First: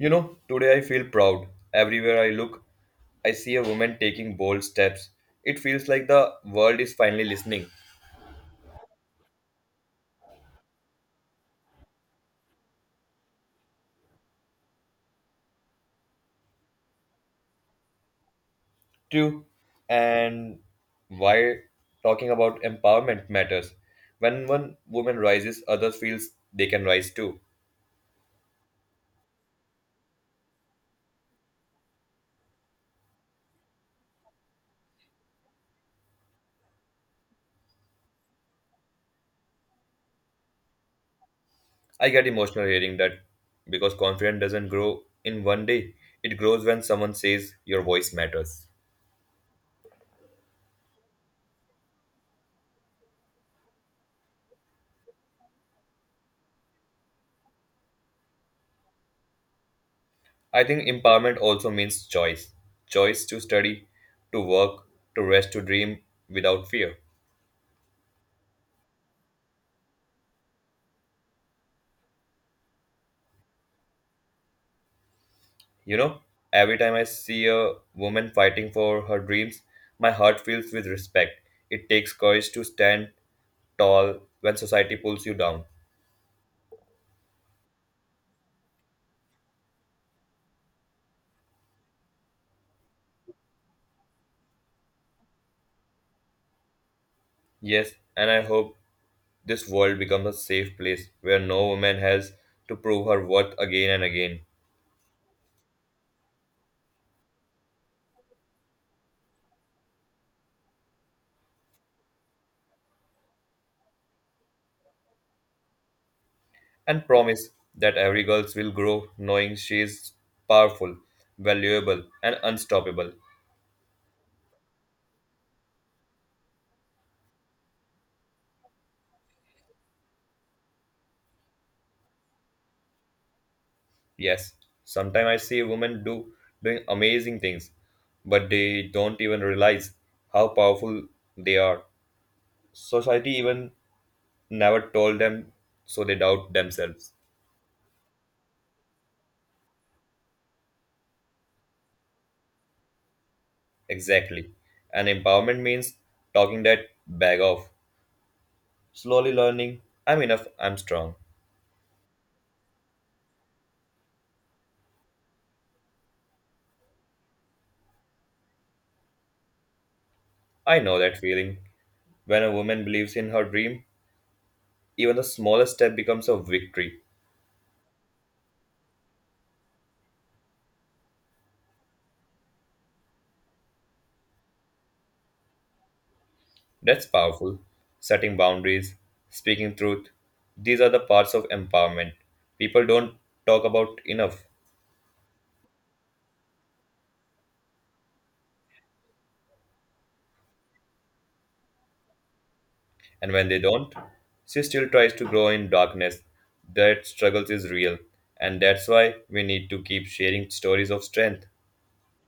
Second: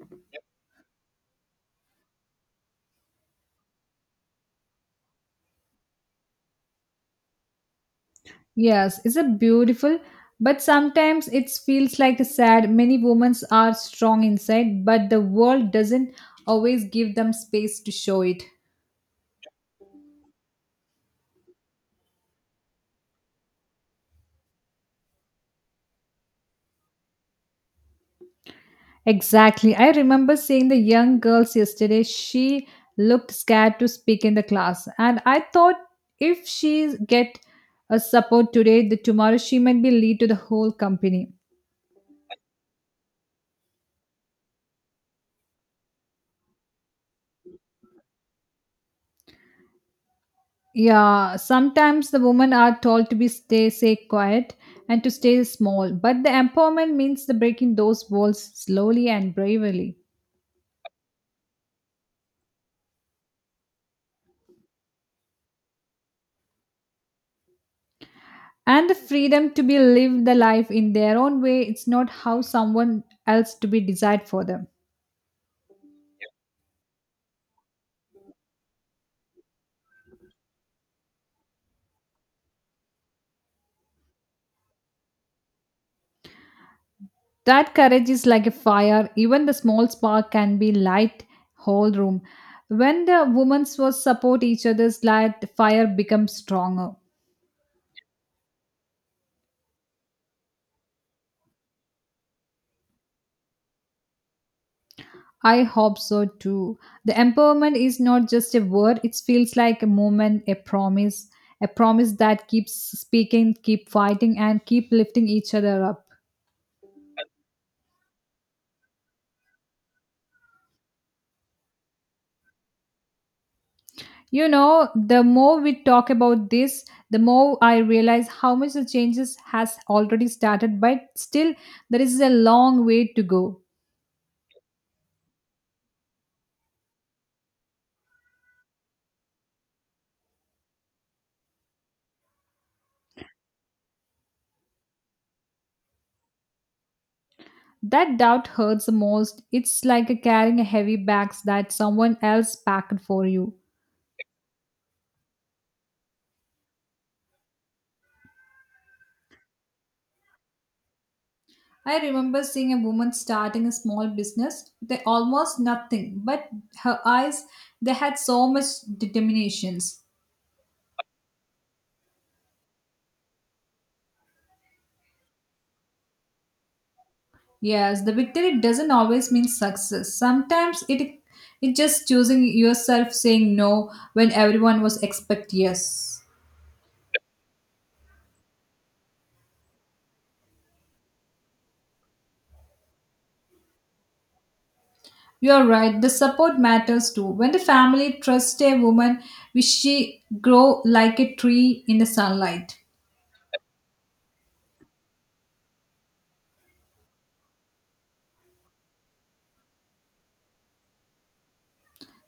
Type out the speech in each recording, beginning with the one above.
You know, today I feel proud. Everywhere I look, I see a woman taking bold steps. It feels like the world is finally listening. Yes, it's a beautiful, but sometimes it feels like a sad. Many women are strong inside, but the world doesn't always give them space to show it. True. And why talking about empowerment matters. When one woman rises, others feels they can rise too. Exactly. I remember seeing the young girls yesterday. She looked scared to speak in the class, and I thought if she get a support today, the tomorrow she might be lead to the whole company. I get emotional hearing that because confidence doesn't grow in one day. It grows when someone says your voice matters. Yeah, sometimes the women are told to be stay quiet and to stay small, but the empowerment means the breaking those walls slowly and bravely. I think empowerment also means choice to study, to work, to rest, to dream without fear. And the freedom to be live the life in their own way, it's not how someone else to be desired for them. You know, every time I see a woman fighting for her dreams, my heart fills with respect. It takes courage to stand tall when society pulls you down. That courage is like a fire, even the small spark can be light whole room. When the women was support each other's light, the fire becomes stronger. Yes, and I hope this world becomes a safe place where no woman has to prove her worth again and again. I hope so too. The empowerment is not just a word, it feels like a moment, a promise that keeps speaking, keep fighting, and keep lifting each other up. And promise that every girl will grow knowing she is powerful, valuable, and unstoppable. You know, the more we talk about this, the more I realize how much the changes has already started, but still there is a long way to go. Yes, sometimes I see women do doing amazing things, but they don't even realize how powerful they are. Society even never told them, so they doubt themselves. That doubt hurts the most. It's like carrying a heavy bags that someone else packed for you. Exactly. And empowerment means talking that bag off, slowly learning, I'm enough, I'm strong. I remember seeing a woman starting a small business. They almost nothing, but her eyes, they had so much determinations. I know that feeling. When a woman believes in her dream, even the smallest step becomes a victory. Yes, the victory doesn't always mean success. Sometimes it just choosing yourself saying no when everyone was expect yes. That's powerful. Setting boundaries, speaking truth, these are the parts of empowerment people don't talk about enough. You are right. The support matters too. When the family trusts a woman, will she grow like a tree in the sunlight? And when they don't, she still tries to grow in darkness. That struggle is real, and that's why we need to keep sharing stories of strength.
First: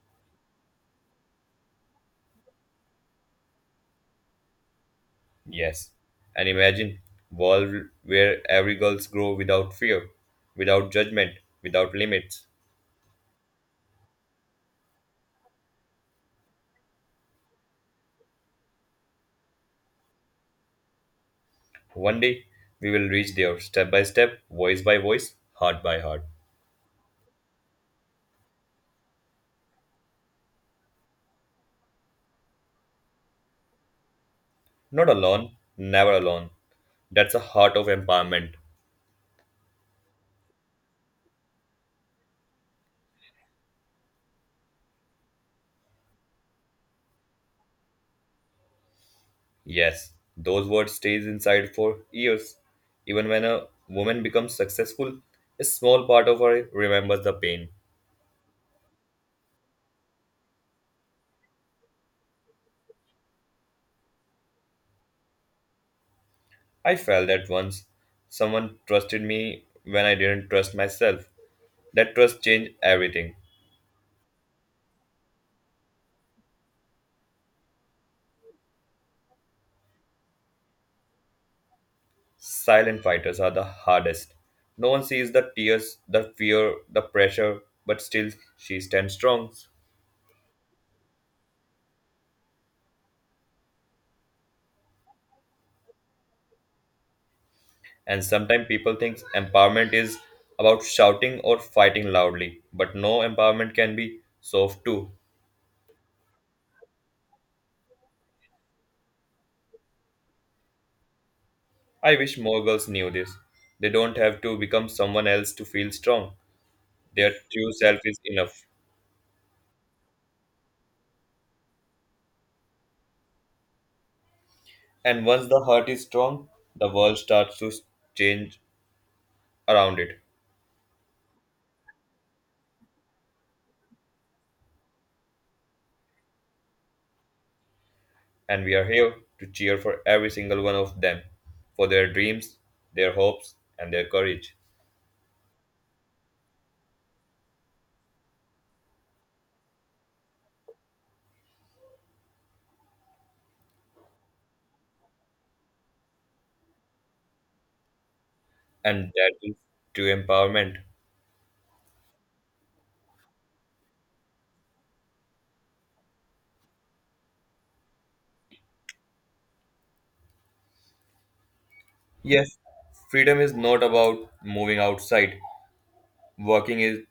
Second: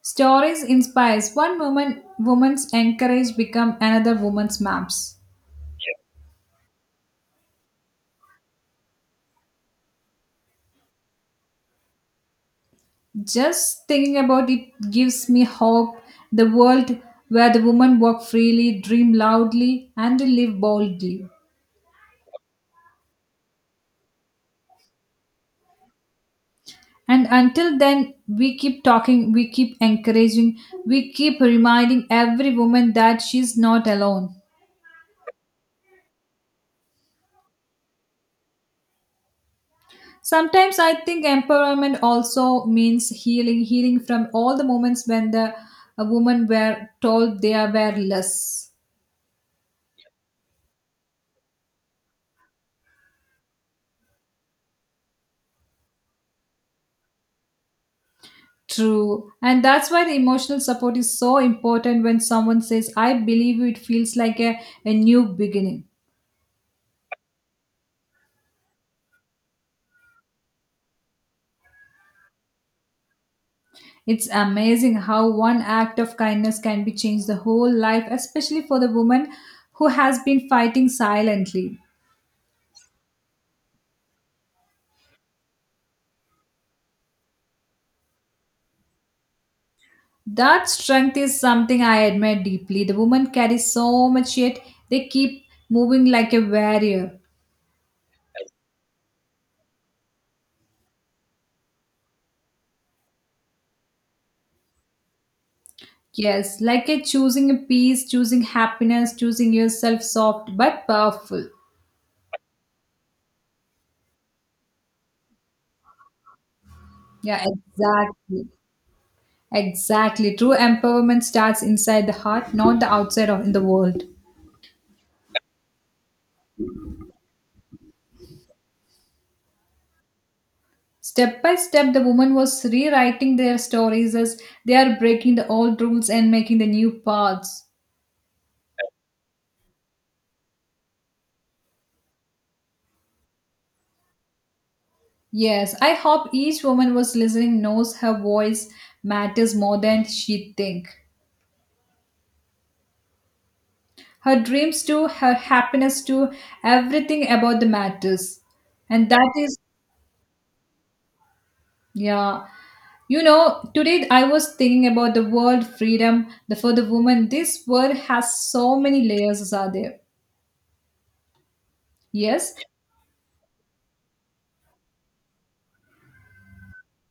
Stories inspires one woman's encourage become another woman's maps. Yes. And imagine world where every girls grow without fear, without judgment, without limits. Just thinking about it gives me hope. The world where the women walk freely, dream loudly, and live boldly. One day we will reach there step by step, voice by voice, heart by heart. And until then, we keep talking, we keep encouraging, we keep reminding every woman that she's not alone. Not alone, never alone. That's a heart of empowerment. Sometimes I think empowerment also means healing from all the moments when the women were told they are were less. Yes, those words stays inside for years. Even when a woman becomes successful, a small part of her remembers the pain. True, and that's why the emotional support is so important when someone says I believe you," it feels like a new beginning. I felt that once. Someone trusted me when I didn't trust myself. That trust changed everything. It's amazing how one act of kindness can be changed the whole life especially for the woman who has been fighting silently. Silent fighters are the hardest. No one sees the tears, the fear, the pressure, but still she stands strong. That strength is something I admire deeply. The women carry so much yet they keep moving like a warrior. And sometimes people think empowerment is about shouting or fighting loudly, but no empowerment can be soft too. Yes, like a choosing a peace, choosing happiness, choosing yourself soft but powerful. I wish more girls knew this. They don't have to become someone else to feel strong. Their Yeah, true self is exactly. enough. Exactly. True empowerment starts inside the heart, not the outside of in the world. And once the heart is strong, the world starts to change around it. Step by step, the woman was rewriting their stories as they are breaking the old rules and making the new paths. And we are here to cheer for every single one of them, for their dreams, their hopes, and their courage. Yes, I hope each woman was listening knows her voice matters more than she think. Her dreams too, her happiness too, everything about the matters. And And that that is is true empowerment. yeah. You know, today I was thinking about the world freedom for the woman. This world has so many layers, are there? Yes, Yes, freedom is not about moving outside. Working is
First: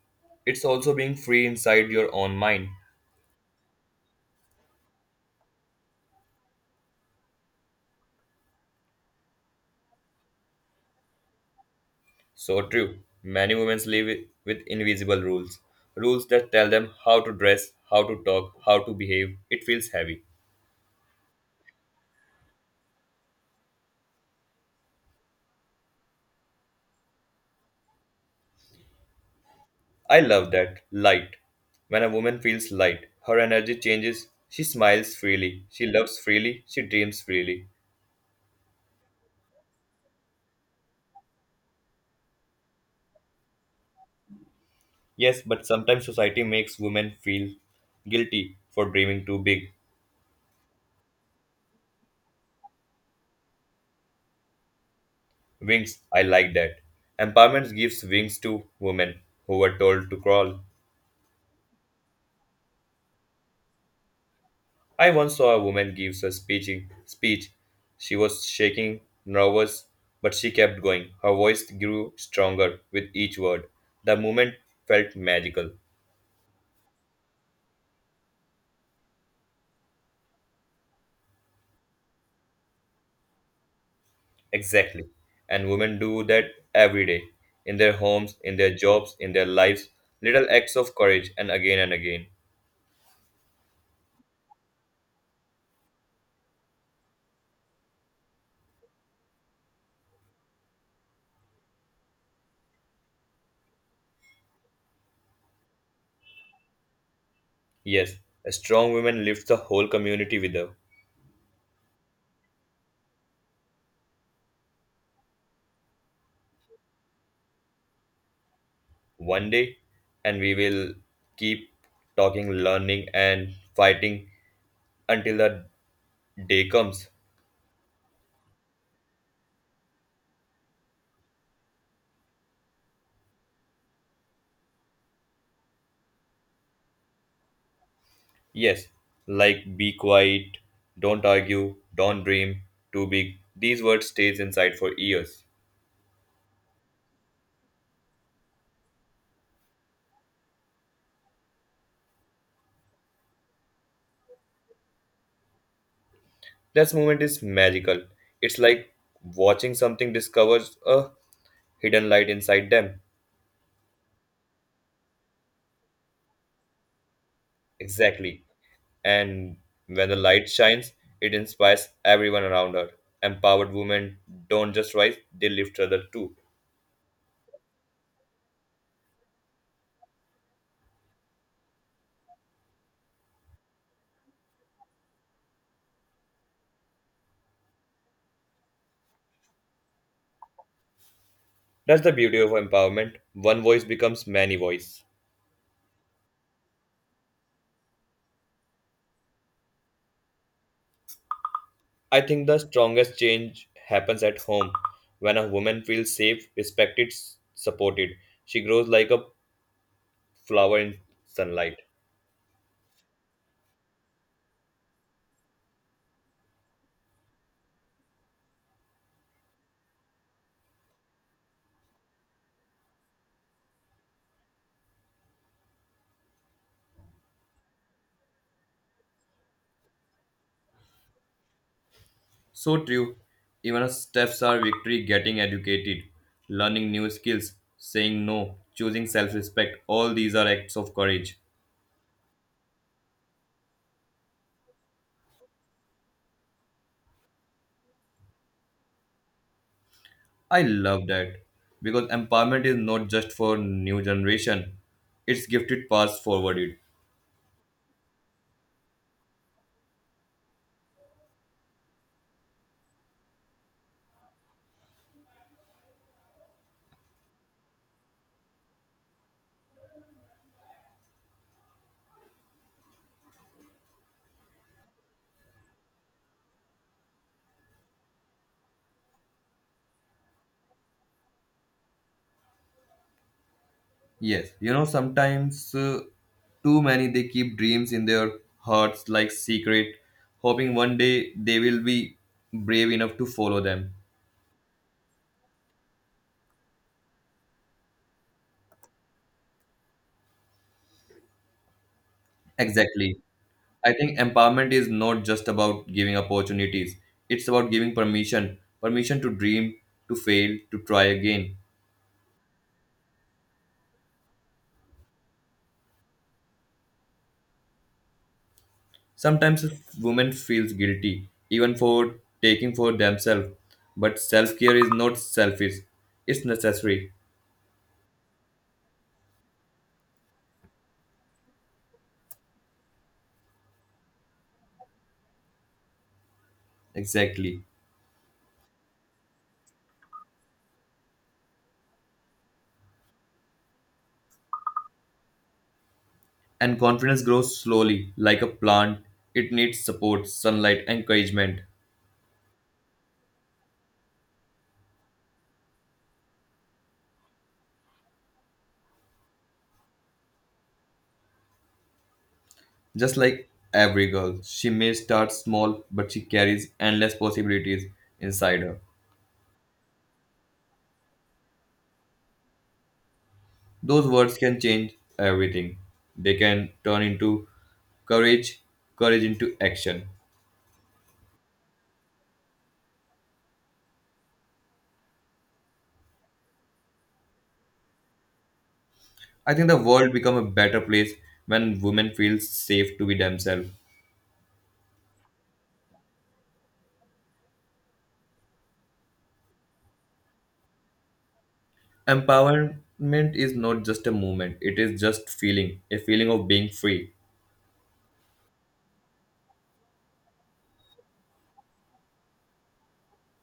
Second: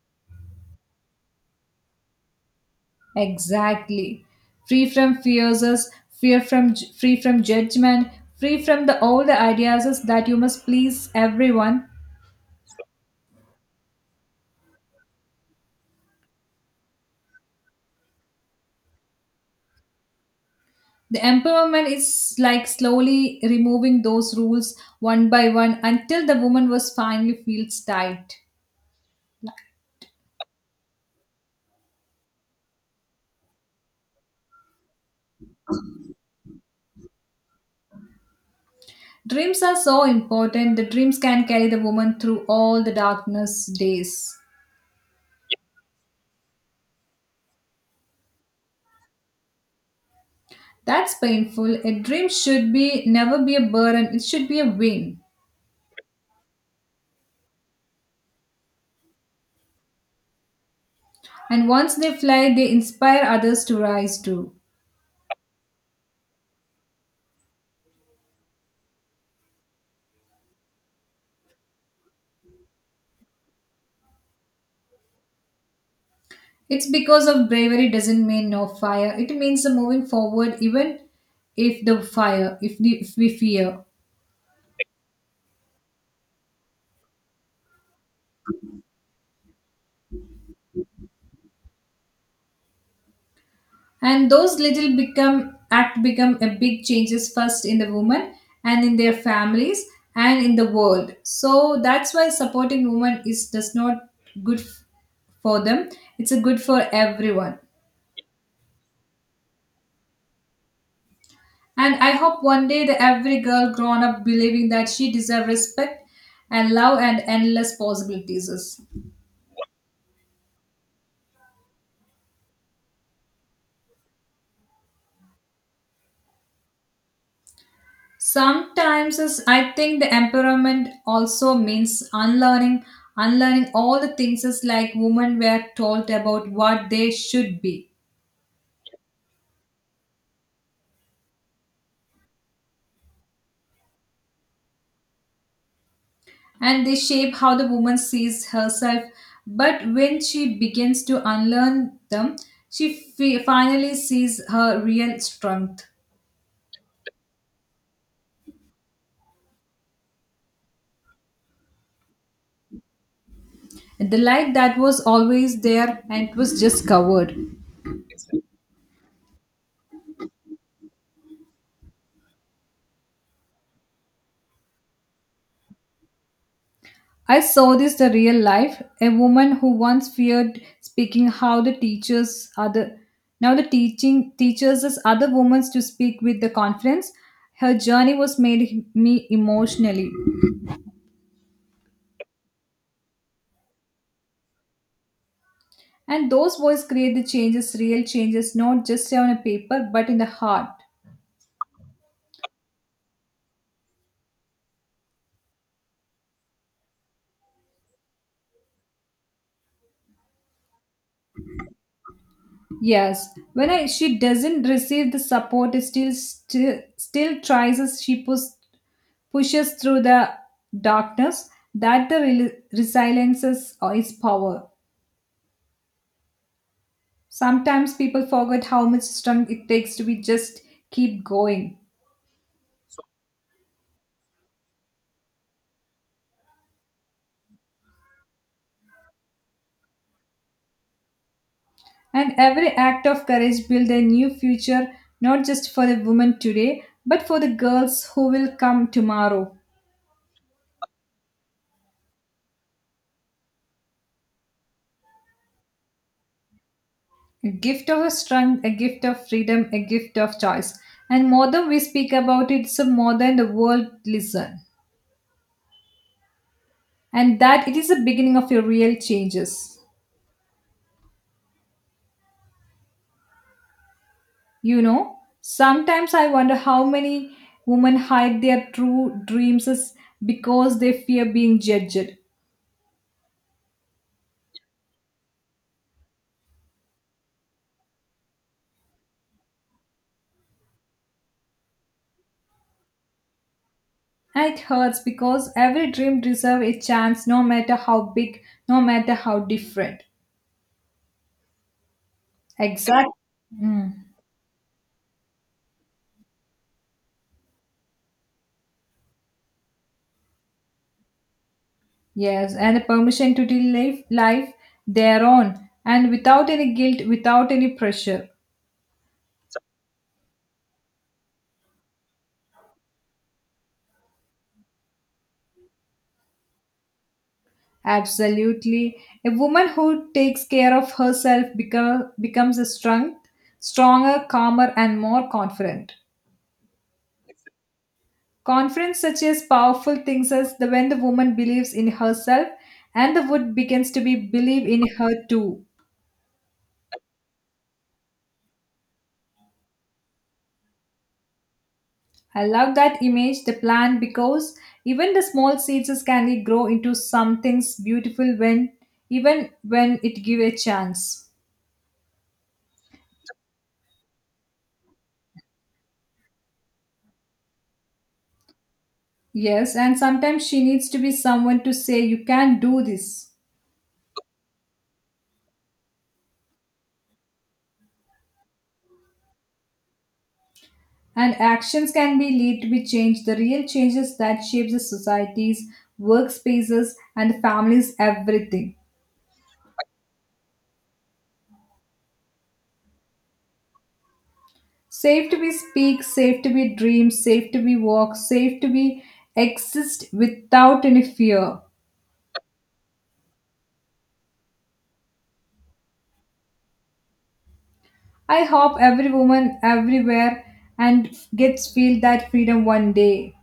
it's also being free inside your own mind. exactly. Free from fears, fear from free from judgment, free from the all the ideas us that you must please everyone. So true. Many women live with invisible rules. Rules that tell them how to dress, how to talk, how to behave. It feels heavy. The empowerment is like slowly removing those rules one by one until the woman was finally feels tight. I love that. Light. When a woman feels light, her energy changes. She smiles freely. She loves freely. She dreams freely. Dreams are so important. The dreams can carry the woman through all the darkness days. Yes, but sometimes society makes women feel guilty for dreaming too big. That's painful. A dream should be never be a burden. It should be a win. Wings, I like that. Empowerment gives wings to women who were told to crawl. And once they fly, they inspire others to rise too. I once saw a woman give a speech. She was shaking, nervous, but she kept going. Her voice grew stronger with each word. The moment felt magical. It's because of bravery doesn't mean no fire. It means the moving forward even if the fire, if, the, if we fear. Exactly. And women do that every day. In their homes, in their jobs, in their lives. Little acts of courage and again and again. And those little become act become a big changes first in the woman and in their families and in the world, so that's why supporting women is does not good f- for them, it's a good for everyone. Yes, a strong woman lifts the whole community with her. And I hope one day that every girl grown up believing that she deserves respect and love and endless possibilities. One day, and we will keep talking, learning, and fighting until the day comes. Sometimes is I think the empowerment also means unlearning all the things is like women were told about what they should be, Yes, like be quiet, don't argue, don't dream too big. These words stays inside for years. and they shape how the woman sees herself, but when she begins to unlearn them she finally sees her real strength. That moment is magical. It's like watching something discovers a hidden light inside them. The light that was always there and it was just covered. Exactly. And when the light shines, it inspires everyone around her. Empowered women don't just rise, they lift other too. I saw this the real life. A woman who once feared speaking how the teachers other now the teaching teaches us other women to speak with the confidence. Her journey was made me emotionally. That's the beauty of empowerment. One voice becomes many voices. And those voices create the changes, real changes, not just on a paper, but in the heart. I think the strongest change happens at home when a woman feels safe, respected, supported. She grows like a flower in sunlight. Yes, when I, she doesn't receive the support, it still tries as she pushes through the darkness, that the resiliences or its power. Sometimes people forget how much strength it takes to be just keep going. So true. Even our steps are victory getting educated, learning new skills, saying no, choosing self respect. All these are acts of courage. And every act of courage builds a new future, not just for the women today, but for the girls who will come tomorrow. I love that because empowerment is not just for new generation, it's gifted pass forwarded. A gift of a strength, a gift of freedom, a gift of choice. And more than we speak about it, so more than the world listen. And that it is the beginning of your real changes. You know, sometimes I wonder how many women hide their true dreams is because they fear being judged. Yes, you know, sometimes too many they keep dreams in their hearts like secret, hoping one day they will be brave enough to follow them. And it hurts because every dream deserves a chance, no matter how big, no matter how different. Exactly. Exactly. I Mm, think empowerment is not just about giving opportunities, it's about giving permission to dream, to fail, to try again. yes, and the permission to live life their own and without any guilt, without any pressure. Sometimes a woman feels guilty, even for taking for themselves. But self care is not selfish, it's necessary. Absolutely. A woman who takes care of herself becomes a strength, stronger, calmer, and more confident. Exactly. Confidence such as powerful things as the when the woman believes in herself and the wood begins to be believe in her too. And confidence grows slowly, like a plant. It needs support, sunlight, encouragement. I love that image, the plant, because even the small seeds can grow into something beautiful when even when it give a chance. Just like every girl, she may start small, but she carries endless possibilities inside her. Yes, and sometimes she needs to be someone to say you can do this. Those words can change everything. They can turn into courage, courage into action. And actions can be lead to be changed, the real changes that shapes the societies, workspaces, and families, everything. I think the world become a better place when women feel safe to be themselves. Safe to be speak, safe to be dream, safe to be walk, safe to be exist without any fear. Empowerment is not just a movement, it is just feeling, a feeling of being free. I hope every woman everywhere and gets feel that freedom one day.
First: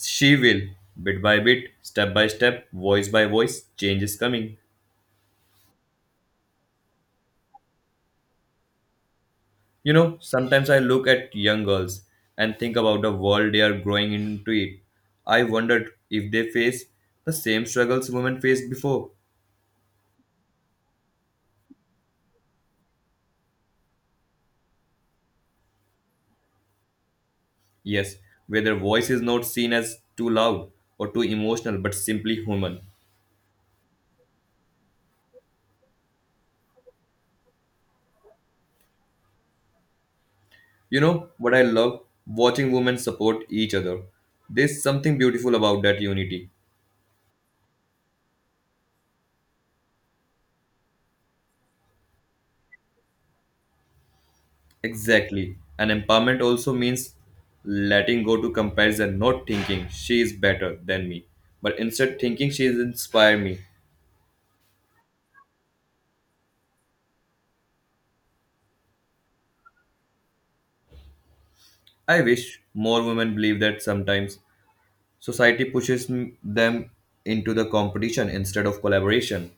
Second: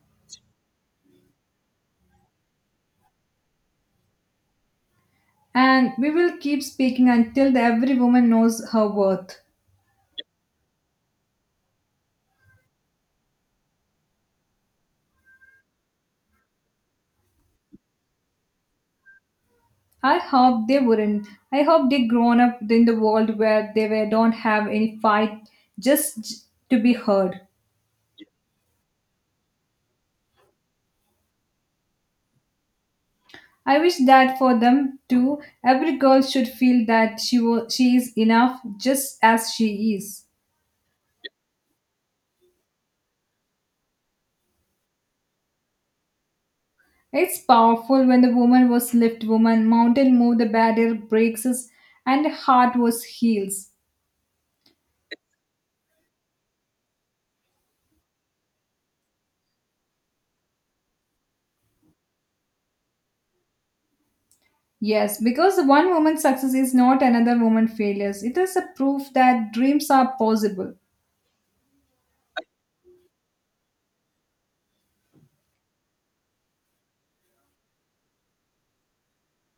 She will, bit by bit, step by step, voice by voice, change is coming. And we will keep speaking until every woman knows her worth. You know, sometimes I look at young girls and think about the world they are growing into it. I wondered if they face the same struggles women faced before. I hope they wouldn't. I hope they grown up in the world where they were, don't have any fight just to be heard. Yes, where their voice is not seen as too loud or too emotional, but simply human. I wish that for them too. Every girl should feel that she was, she is enough just as she is. You know what I love? Watching women support each other. There's something beautiful about that unity. It's powerful when the woman was lift woman, mountain moved, the barrier breaks us, and the heart was heals. Exactly. And empowerment also means letting go to comparison, not thinking she is better than me, but instead thinking she is inspired me. Yes, because one woman's success is not another woman's failures. It is a proof that dreams are possible. I wish more women believe that sometimes society pushes them into the competition instead of collaboration.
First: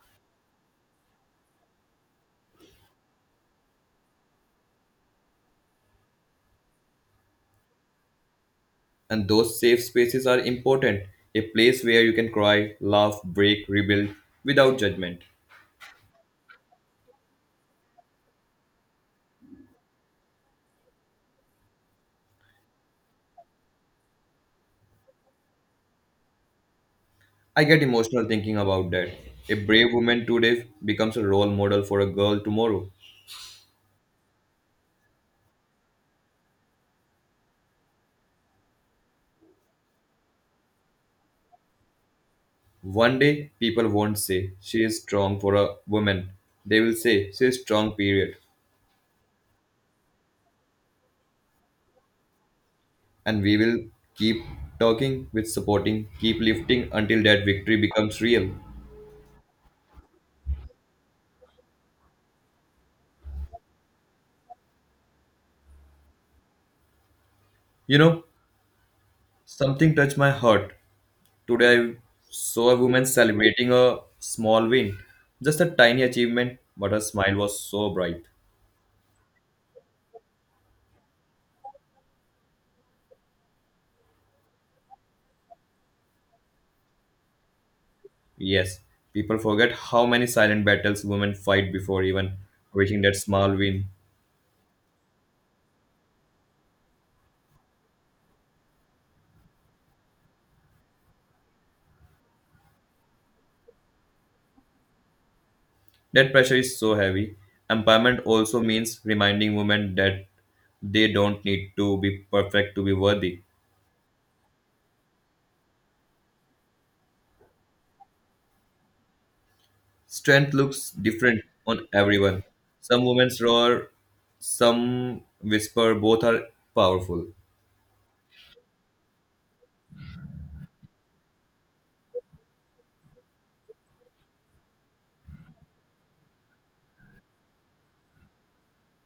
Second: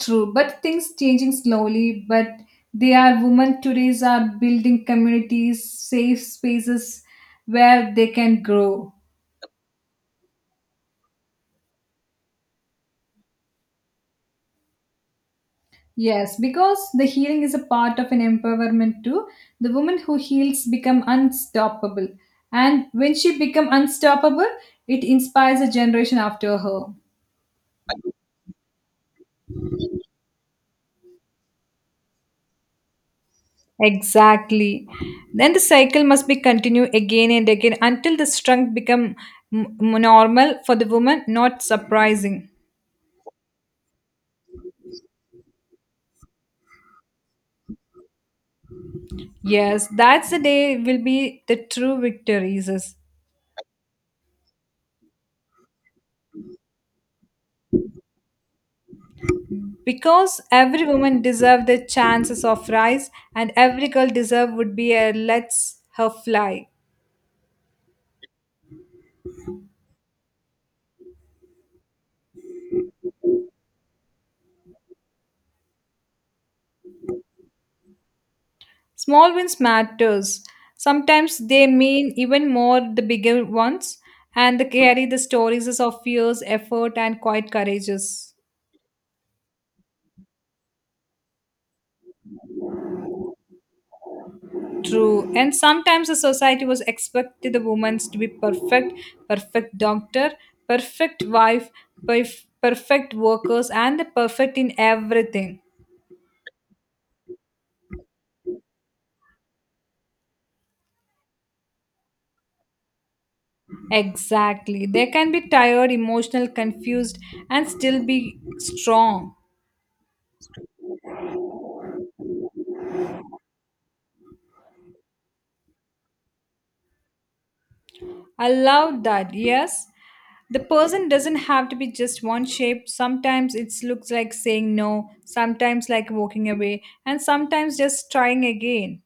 True, but things changing slowly. But they are women today's are building communities, safe spaces where they can grow. And those safe spaces are important, a place where you can cry, laugh, break, rebuild without judgment. Yes, because the healing is a part of an empowerment too. The woman who heals become unstoppable, and when she become unstoppable, it inspires a generation after her. I get emotional thinking about that. A brave woman today becomes a role model for a girl tomorrow. Exactly. Then the cycle must be continued again and again until the strength become m- normal for the woman, not surprising. One day, people won't say, she is strong for a woman. They will say, she is strong, period. Yes, that's the day will be the true victories. Is- And we will keep talking with supporting, keep lifting until that victory becomes real. Because every woman deserves the chances of rise and every girl deserve would be a lets her fly. You know, something touched my heart. Today, I saw a woman celebrating a small win. Just a tiny achievement, but her smile was so bright. Small wins matters. Sometimes they mean even more the bigger ones, and they carry the stories of years, effort and quiet courages. Yes, people forget how many silent battles women fight before even reaching that small win. True. And sometimes the society was expected the women to be perfect, perfect doctor, perfect wife, perfect workers, and the perfect in everything. That pressure is so heavy. Empowerment also means reminding women that they don't need to be perfect to be worthy. Exactly. They can be tired, emotional, confused, and still be strong. Strength looks different on everyone. Some women roar, some whisper, both are powerful. I love that. Yes. The person doesn't have to be just one shape. Sometimes it looks like saying no, sometimes like walking away, and sometimes just trying again.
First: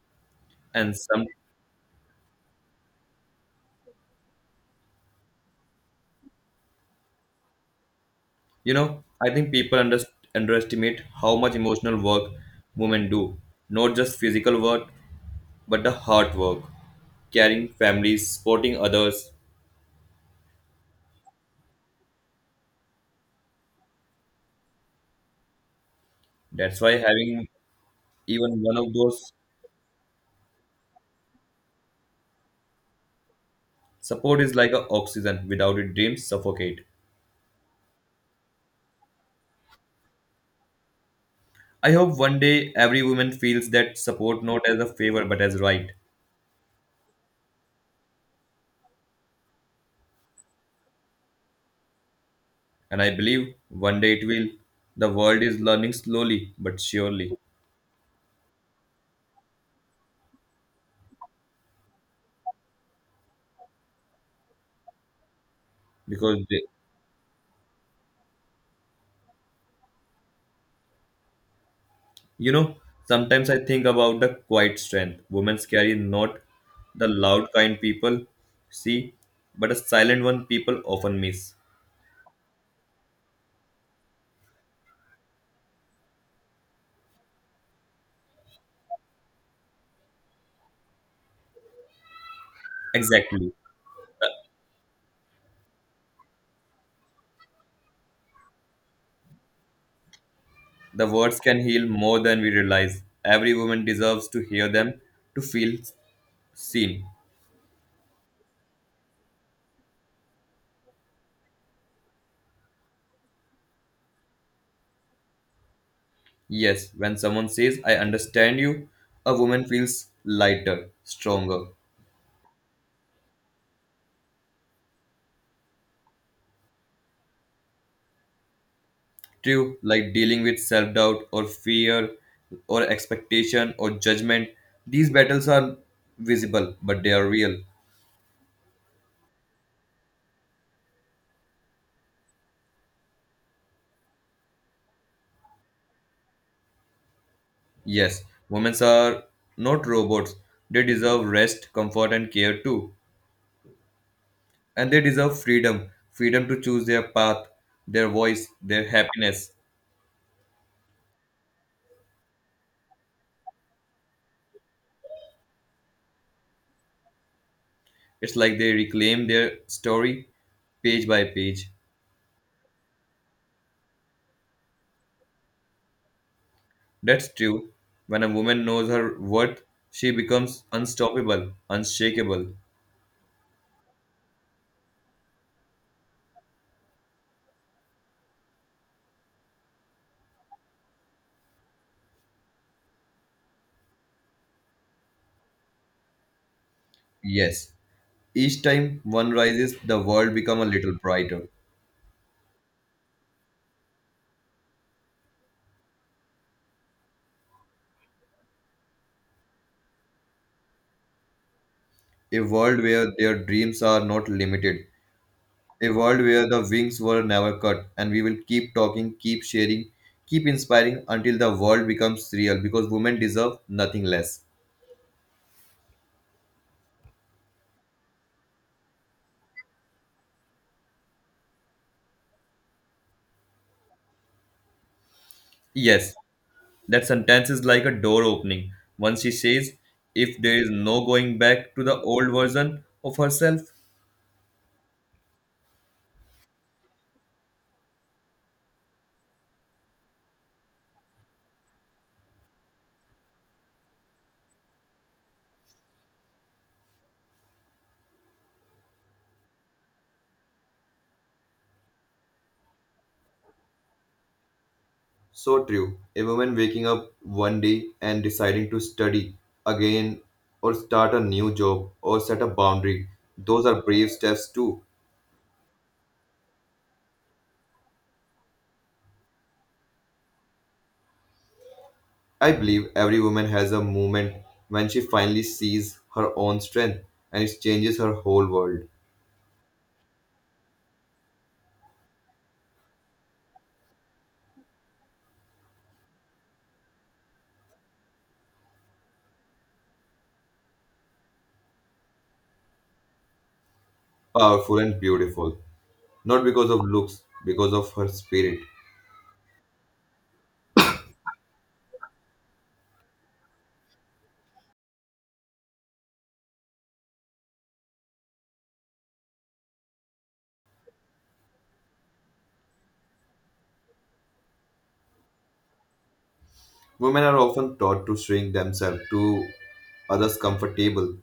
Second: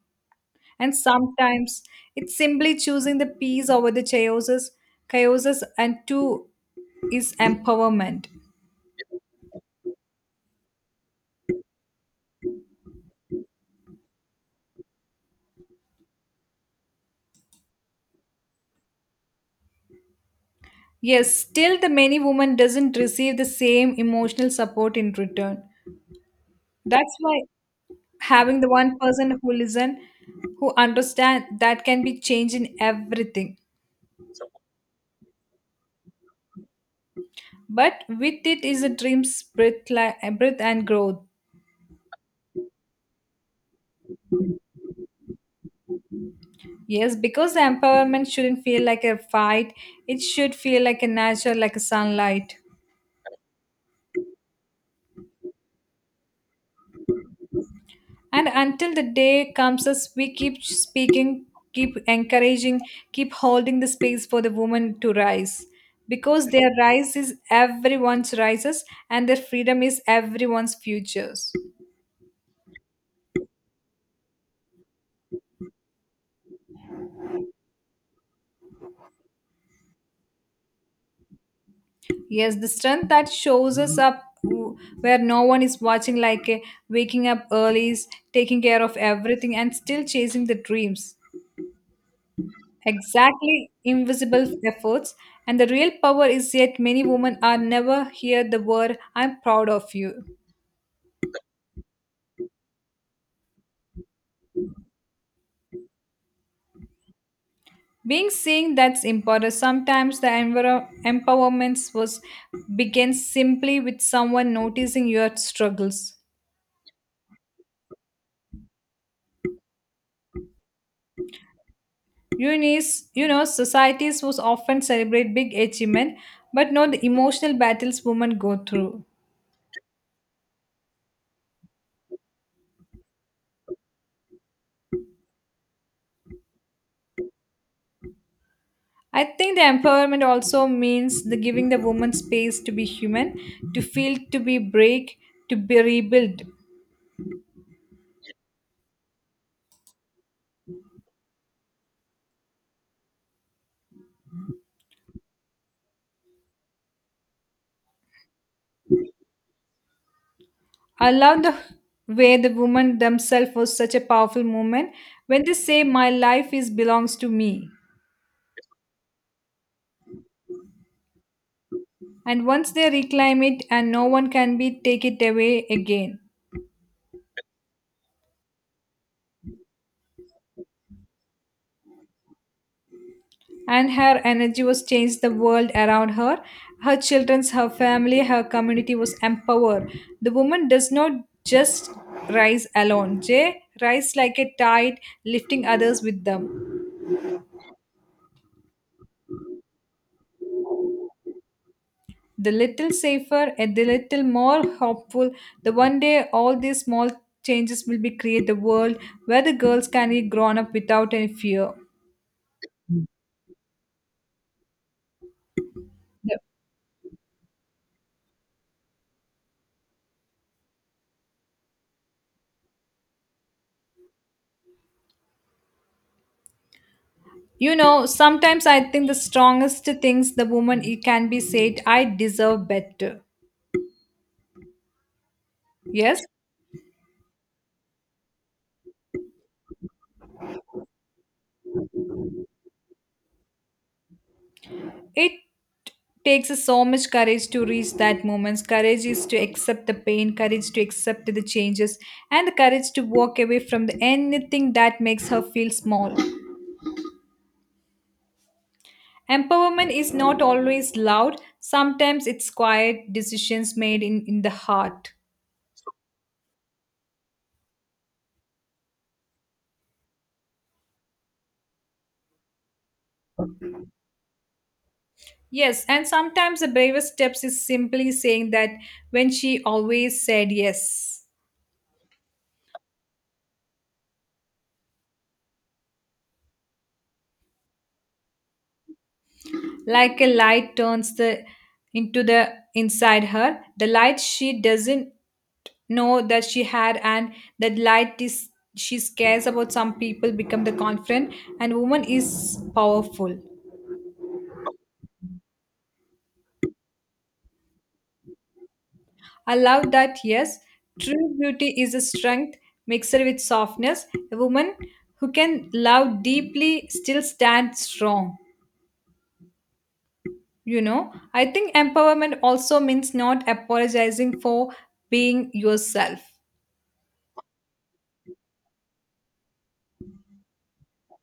And And some, sometimes it's simply choosing the peace over the chaoses, and two is empowerment. you know, I think people underestimate how much emotional work women do. Not just physical work, but the heart work, caring families, supporting others. Yes, still the many women doesn't receive the same emotional support in return. That's why That's why having having even the one of one those. person who listen, who understand, that can be changed in everything. Support is like a oxygen. Without it, dreams suffocate. But with it is a dream's breath, breath and growth. I hope one day every woman feels that support not as a favor but as right. Yes, because the empowerment shouldn't feel like a fight. It should feel like a natural, like a sunlight. And I believe one day it will. The world is learning slowly but surely. And until the day comes us, we keep speaking, keep encouraging, keep holding the space for the woman to rise. Because, Because they- their rise is everyone's rises and their freedom is everyone's futures. you know, sometimes I think about the quiet strength women carry, not the loud kind people see, but a silent one people often miss. Yes, the strength that shows us up where no one is watching, like a waking up early, taking care of everything, and still chasing the dreams. Exactly. Exactly, invisible efforts. And the real power is yet many women are never hear the word I'm proud of you. The words can heal more than we realize. Every woman deserves to hear them, to feel seen. Being seen that's important. Sometimes the empowerment was begins simply with someone noticing your struggles. Yes, when someone says, I understand you, a woman feels lighter, stronger. Unis, societies was often celebrate big achievement, but not the emotional battles women go through. True, like dealing with self doubt or fear or expectation or judgment, these battles are visible, but they are real. I think the empowerment also means the giving the woman space to be human, to feel, to be break, to be rebuild. Yes, women are not robots. They deserve rest, comfort, and care too. And they deserve freedom to choose their path, their voice, their happiness. I love the way the woman themselves was such a powerful moment when they say my life is belongs to me. It's like they reclaim their story page by page. And once they reclaim it and no one can be take it away again. That's true. When a woman knows her worth, she becomes unstoppable, unshakable. And her energy was changed the world around her, her children, her family, her community was empowered. The woman does not just rise alone, jay rise like a tide, lifting others with them. Yes. Each time one rises, the world becomes a little brighter. The little safer and the little more hopeful, the one day all these small changes will be create the world where the girls can be grown up without any fear. A world where their dreams are not limited. A world The- where the wings were never cut. And we will keep talking, keep sharing, keep inspiring until the world becomes real because women deserve nothing less. Sometimes I think the strongest things the woman it can be said, I deserve better. Yes, Yes. that sentence is like a door opening. Once she says, if there is no going back to the old version of herself. It takes us so much courage to reach that moment. Courage is to accept the pain, courage to accept the changes, and the courage to walk away from anything that makes her feel small. Empowerment is not always loud, sometimes it's quiet decisions made in the heart. So true. A woman waking up one day and deciding to study again or start a new job or set a boundary, those are brave steps too. Yes, and sometimes the bravest steps is simply saying that when she always said yes. I believe every woman has a moment when she finally sees her own strength and it changes her whole world. Like a light turns the into the inside her, the light she doesn't know that she had, and that light is she cares about some people, become the confident and woman is powerful. Powerful and beautiful. Not because of looks, because of her spirit. I love that. Yes, true beauty is a strength mixed with softness. A woman who can love deeply still stands strong. I think empowerment also means not apologizing for being yourself. Women are often taught to shrink themselves to others comfortable,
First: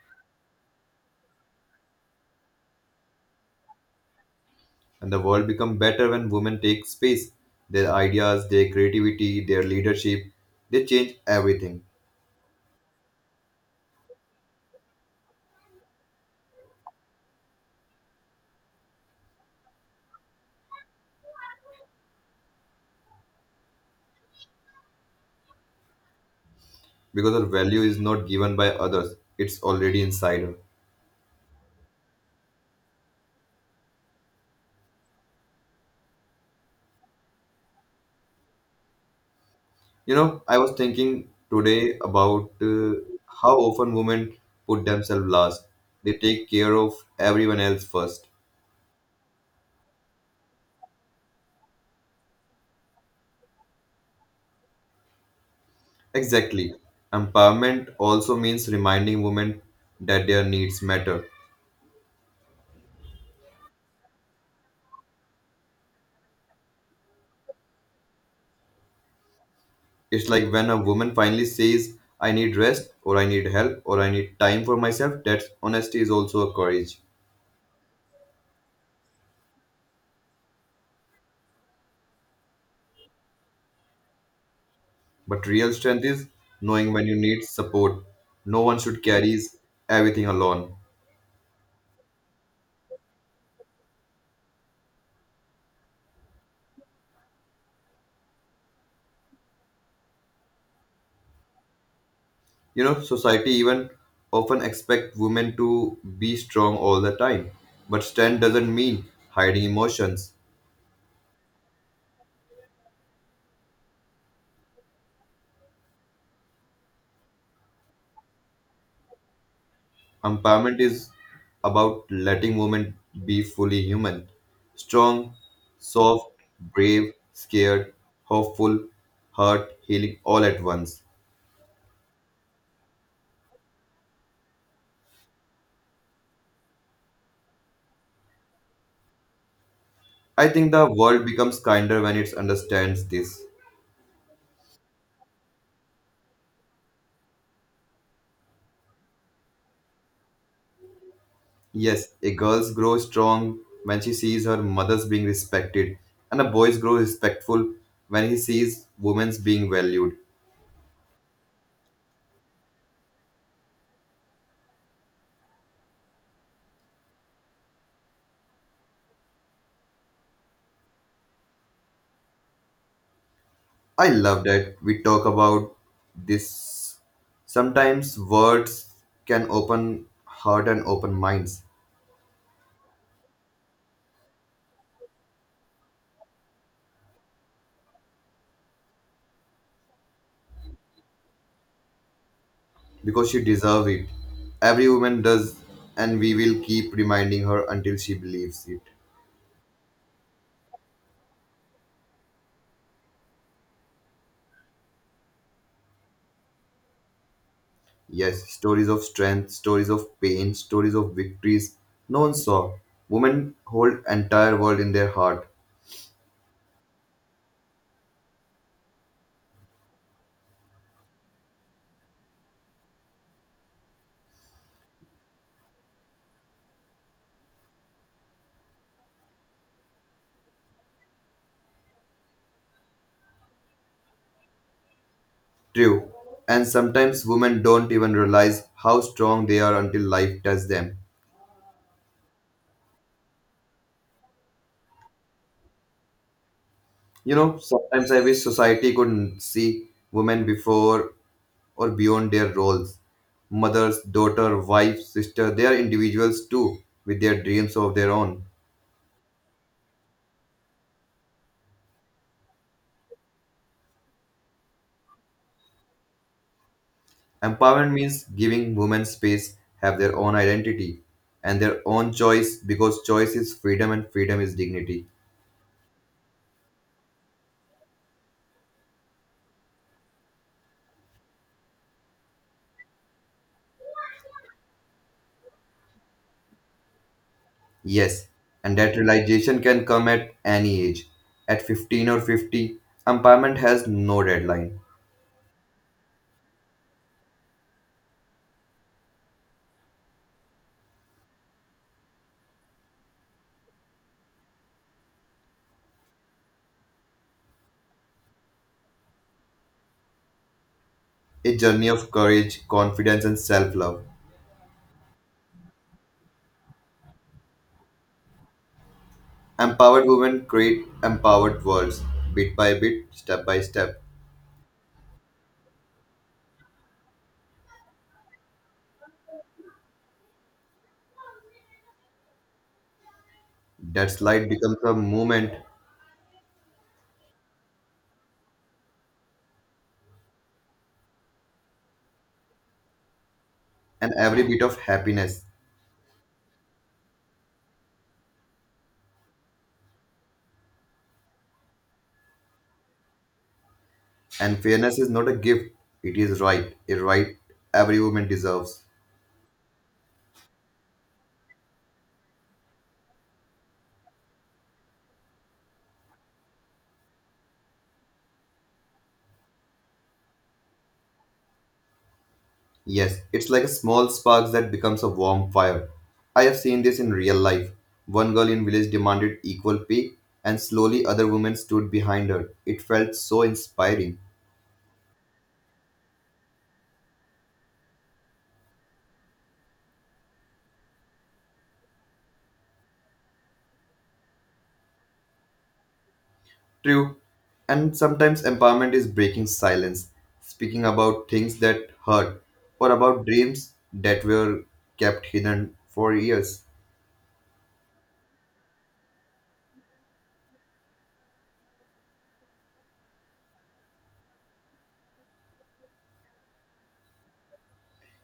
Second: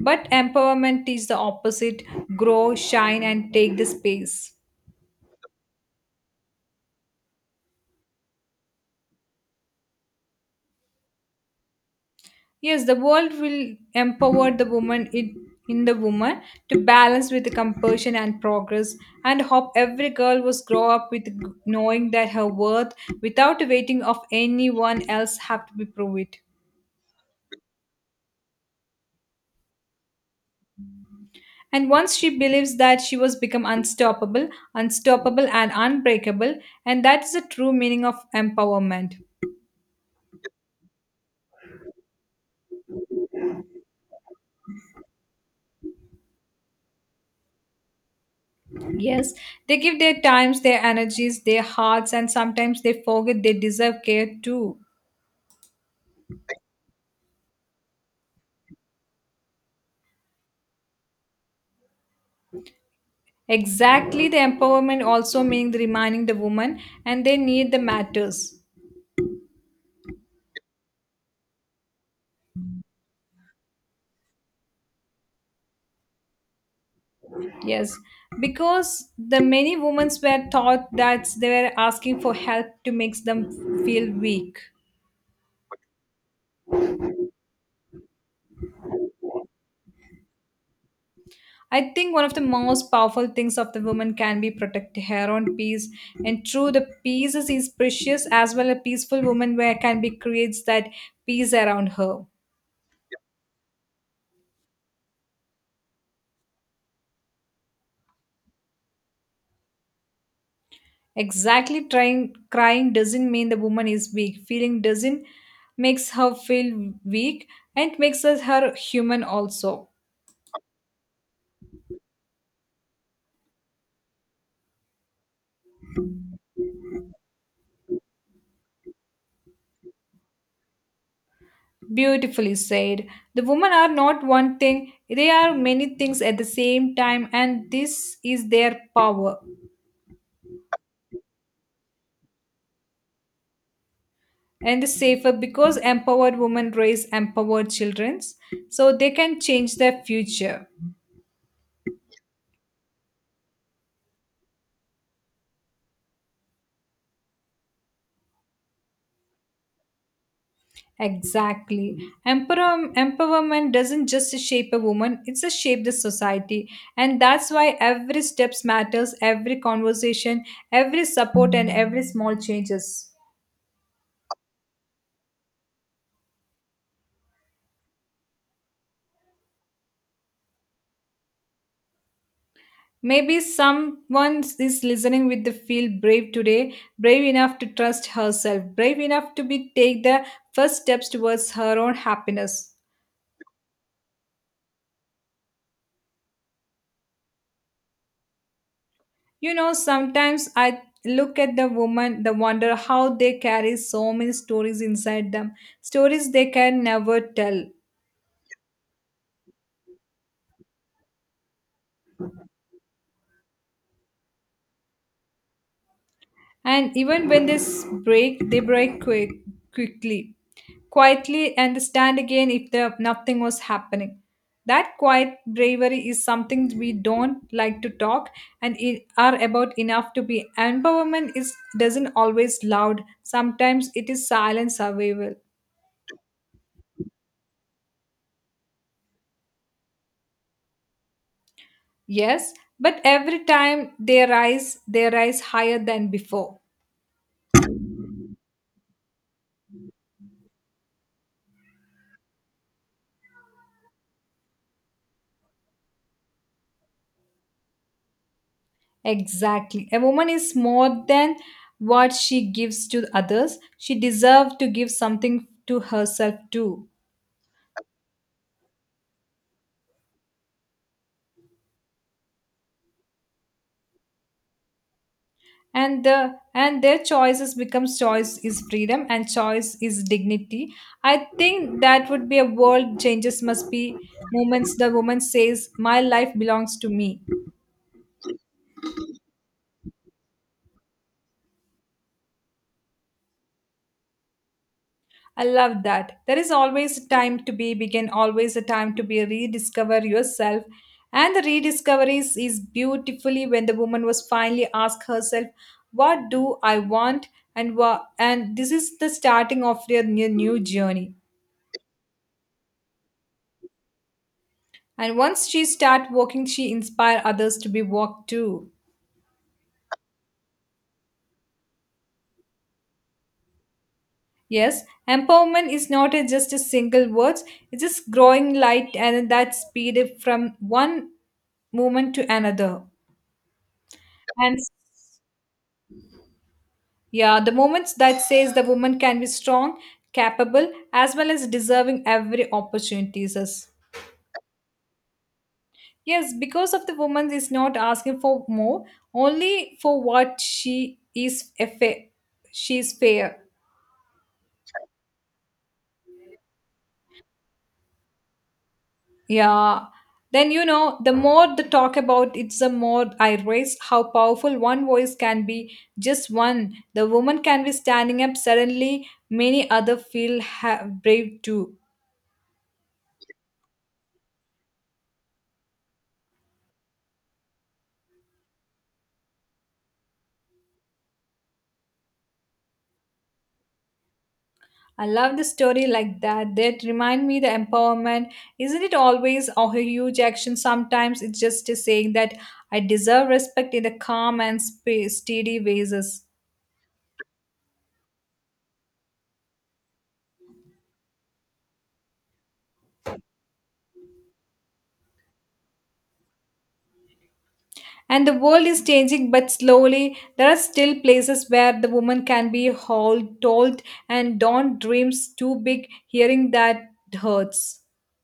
But empowerment is the opposite, grow, shine, and take the space. and the world become better when women take space, their ideas, their creativity, their leadership. They change everything Yes, the world will empower the woman in the woman to balance with the compassion and progress and hope every girl was grow up with knowing that her worth without waiting of anyone else have to be prove it. because our value is not given by others, it's already inside her. And once she believes that, she was become unstoppable, unstoppable and unbreakable, and that is the true meaning of empowerment. You know, I was thinking today about how often women put themselves last. They take care of everyone else first. Yes, they give their times, their energies, their hearts, and sometimes they forget they deserve care too. Exactly, empowerment also means reminding women that their needs matter. Exactly, the empowerment also means reminding the woman and they need the matters. It's like when a woman finally says, I need rest, or I need help, or I need time for myself. That honesty is also a courage. Yes, because the many women were taught that they were asking for help to make them feel weak. But real strength is knowing when you need support. No one should carry everything alone. I think one of the most powerful things of the woman can be protect her own peace, and true, the peace is precious as well. A peaceful woman where can be creates that peace around her. You know, society even often expect women to be strong all the time. But strength doesn't mean hiding emotions. Exactly, trying, crying doesn't mean the woman is weak. Feeling doesn't makes her feel weak and makes us her human also. Empowerment is about letting women be fully human, strong, soft, brave, scared, hopeful, hurt, healing all at once. Beautifully said. The women are not one thing; they are many things at the same time, and this is their power. I think the world becomes kinder when it understands this. And the safer because empowered women raise empowered children, so they can change their future. Yes, a girl grows strong when she sees her mother's being respected, and a boy grows respectful when he sees women's being valued. Exactly. Empowerment doesn't just shape a woman, it's a shape the society. And that's why every steps matters, every conversation, every support, and every small changes. I love that we talk about this. Sometimes words can open heart and open minds Maybe someone is listening with the feel brave today, brave enough to trust herself, brave enough to be take the first steps towards her own happiness. because she deserves it. Every woman does, and we will keep reminding her until she believes it. Sometimes I look at the woman, the wonder how they carry so many stories inside them, stories they can never tell. Yes, stories of strength, stories of pain, stories of victories no one saw. Women hold entire world in their heart. And even when they break, they break quick, quickly, quietly, and stand again if the, nothing was happening. That quiet bravery is something we don't like to talk and are about enough to be. Empowerment is doesn't always loud. Sometimes it is silent survival. True. And sometimes women don't even realize how strong they are until life tests them. Yes, but every time they rise higher than before. You know, sometimes I wish society could see women before or beyond their roles. Mothers, daughter, wife, sister, they are individuals too, with their dreams of their own. Exactly. A woman is more than what she gives to others. She deserves to give something to herself too. Empowerment means giving women space, have their own identity and their own choice because choice is freedom and freedom is dignity. And their choices becomes, choice is freedom and choice is dignity. I think that would be a world changes must be moments the woman says my life belongs to me. Yes, and that realization can come at any age. At 15 or 50, empowerment has no deadline. I love that. There is always a time to be begin, always a time to be rediscover yourself. And the rediscovery is beautifully when the woman was finally asked herself, what do I want? And this is the starting of their new journey. A journey of courage, confidence, and self love. And once she start walking, she inspire others to be walked too. Empowered women create empowered worlds, bit by bit, step by step. Yes, empowerment is not a, just a single words. It's just growing light and that speed from one moment to another. That slide And becomes a movement, yeah, the moments that says the woman can be strong, capable, as well as deserving every opportunities. Sis. and every bit of happiness. Yes, because of the woman is not asking for more, only for what she is a she is fair. And fairness is not a gift, it is right, a right every woman deserves. Yeah. Then the more the talk about it's the more I raise how powerful one voice can be. Just one, the woman can be standing up suddenly. Many other feel brave too. Yes, it's like a small spark that becomes a warm fire. I have seen this in real life. One girl in village demanded equal pay, and slowly other women stood behind her. It felt so inspiring. I love the story like that. That remind me the empowerment. Isn't it always a huge action? Sometimes it's just a saying that I deserve respect in the calm and steady ways. True. And sometimes empowerment is breaking silence, speaking about things that hurt or about dreams that were kept hidden for years. And the world is changing, but slowly there are still places where the woman can be hold, told and don't dreams too big. Hearing that hurts.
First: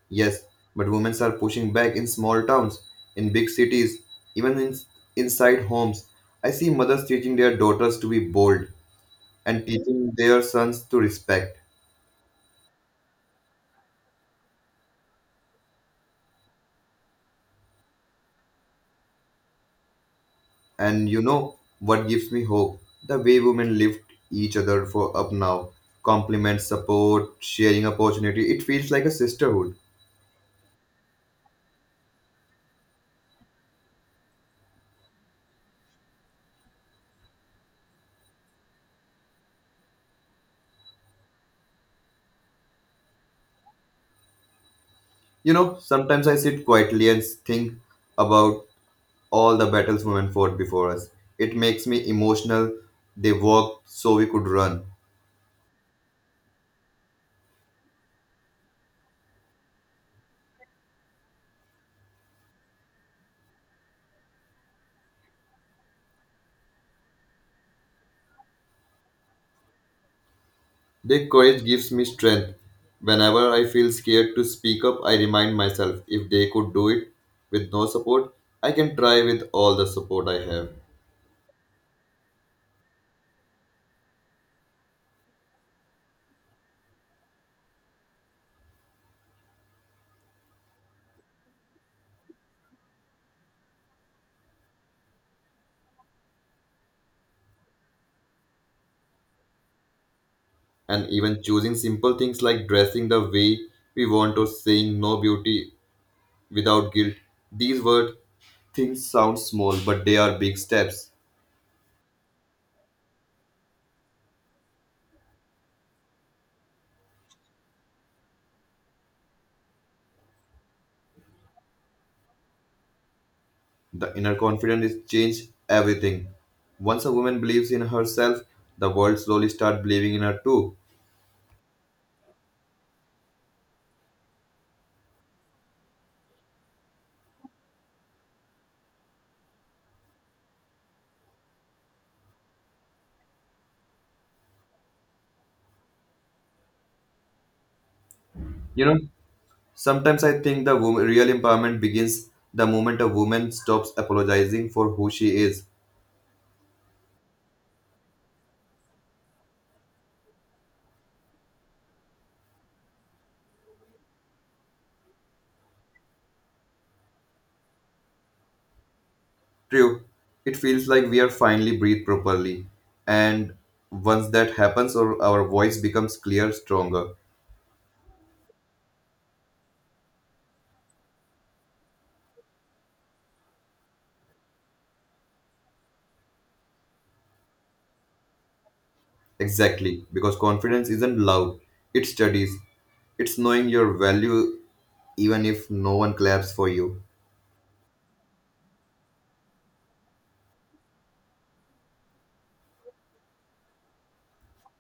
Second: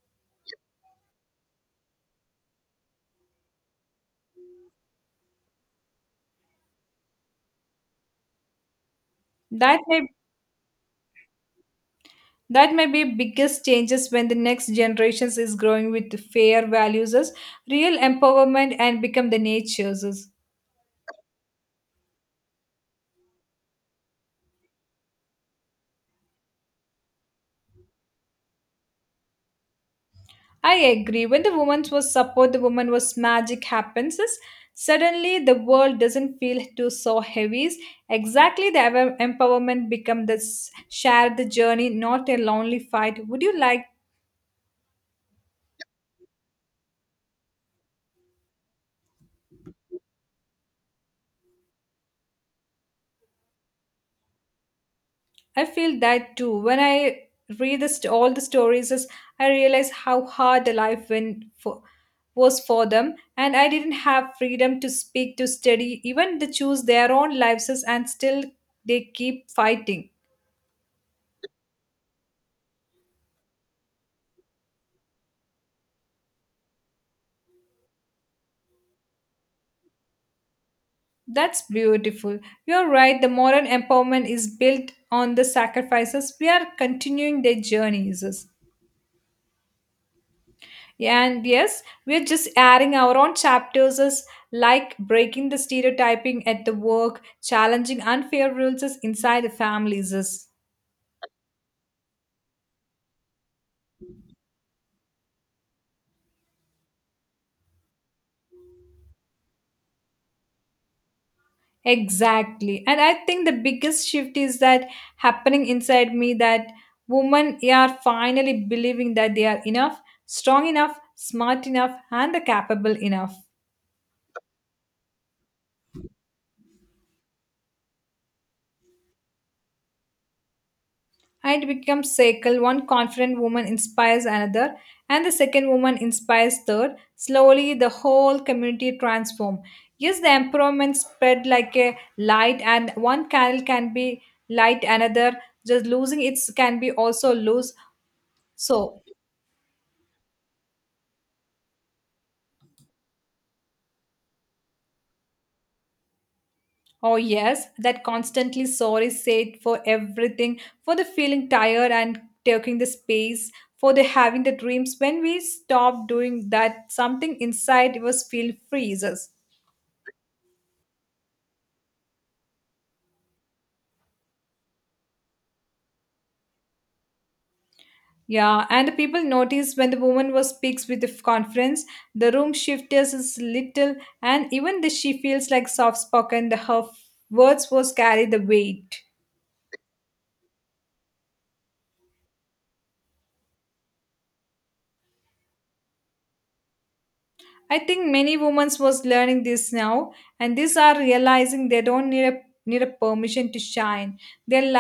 Yes, but women are pushing back in small towns, in big cities, even in, inside homes. I see mothers teaching their daughters to be bold and That may teaching their sons to respect. That may be biggest changes when the next generations is growing with fair values, as real empowerment and become the natures. As And you know what gives me hope? The way women lift each other for up now, compliments, support, sharing opportunity. It feels like a sisterhood. I agree. When the woman was support, the woman was magic happens. Is. Suddenly, the world doesn't feel too so heavy. Is. Exactly, empowerment become this shared the journey, not a lonely fight. Would you like. You know, sometimes I sit quietly and think about all the battles women fought before us. It makes me emotional. They walked so we could run. I feel that too. When I read the all the stories, is I realize how hard the life went for, was for them, and I didn't have freedom to speak, to study, even to choose their own lives, and still they keep fighting. Their courage gives me strength. Whenever I feel scared to speak up, I remind myself if they could do it with no support, I can try with all the support I have. That's beautiful. You're right. The modern empowerment is built on the sacrifices. We are continuing their journeys. Yeah, and yes, we're just adding our own chapters as like breaking the stereotyping at the work, challenging unfair rules as inside the families. And even choosing simple things like dressing the way we want or saying no beauty without guilt. These word things sound small, but they are big steps. Exactly. And I think the biggest shift is that happening inside me that women are finally believing that they are enough, strong enough, smart enough, and capable enough. The inner confidence is change everything. Once a woman believes in herself, the world slowly start believing in her too. And it becomes cycle, one confident woman inspires another, and the second woman inspires third, slowly the whole community transform. Yes, the empowerment spread like a light, and one candle can be light another, just losing it can be also lose, so. You know, sometimes I think the woman, real empowerment begins the moment a woman stops apologizing for who she is. Oh yes, that constantly sorry said for everything, for the feeling tired and taking the space, for the having the dreams. When we stop doing that, something inside was feel freezes. True. It feels like we are finally breathe properly. And once that happens, our voice becomes clear, stronger. Yeah, and the people noticed when the woman was speaks with the confidence, the room shifts is little, and even the she feels like soft spoken, the her words was carry the weight. Exactly. Because confidence isn't loud, it studies. It's knowing your value even if no one claps for you. I think many women was learning this now, and these are realizing they don't need a permission to shine. They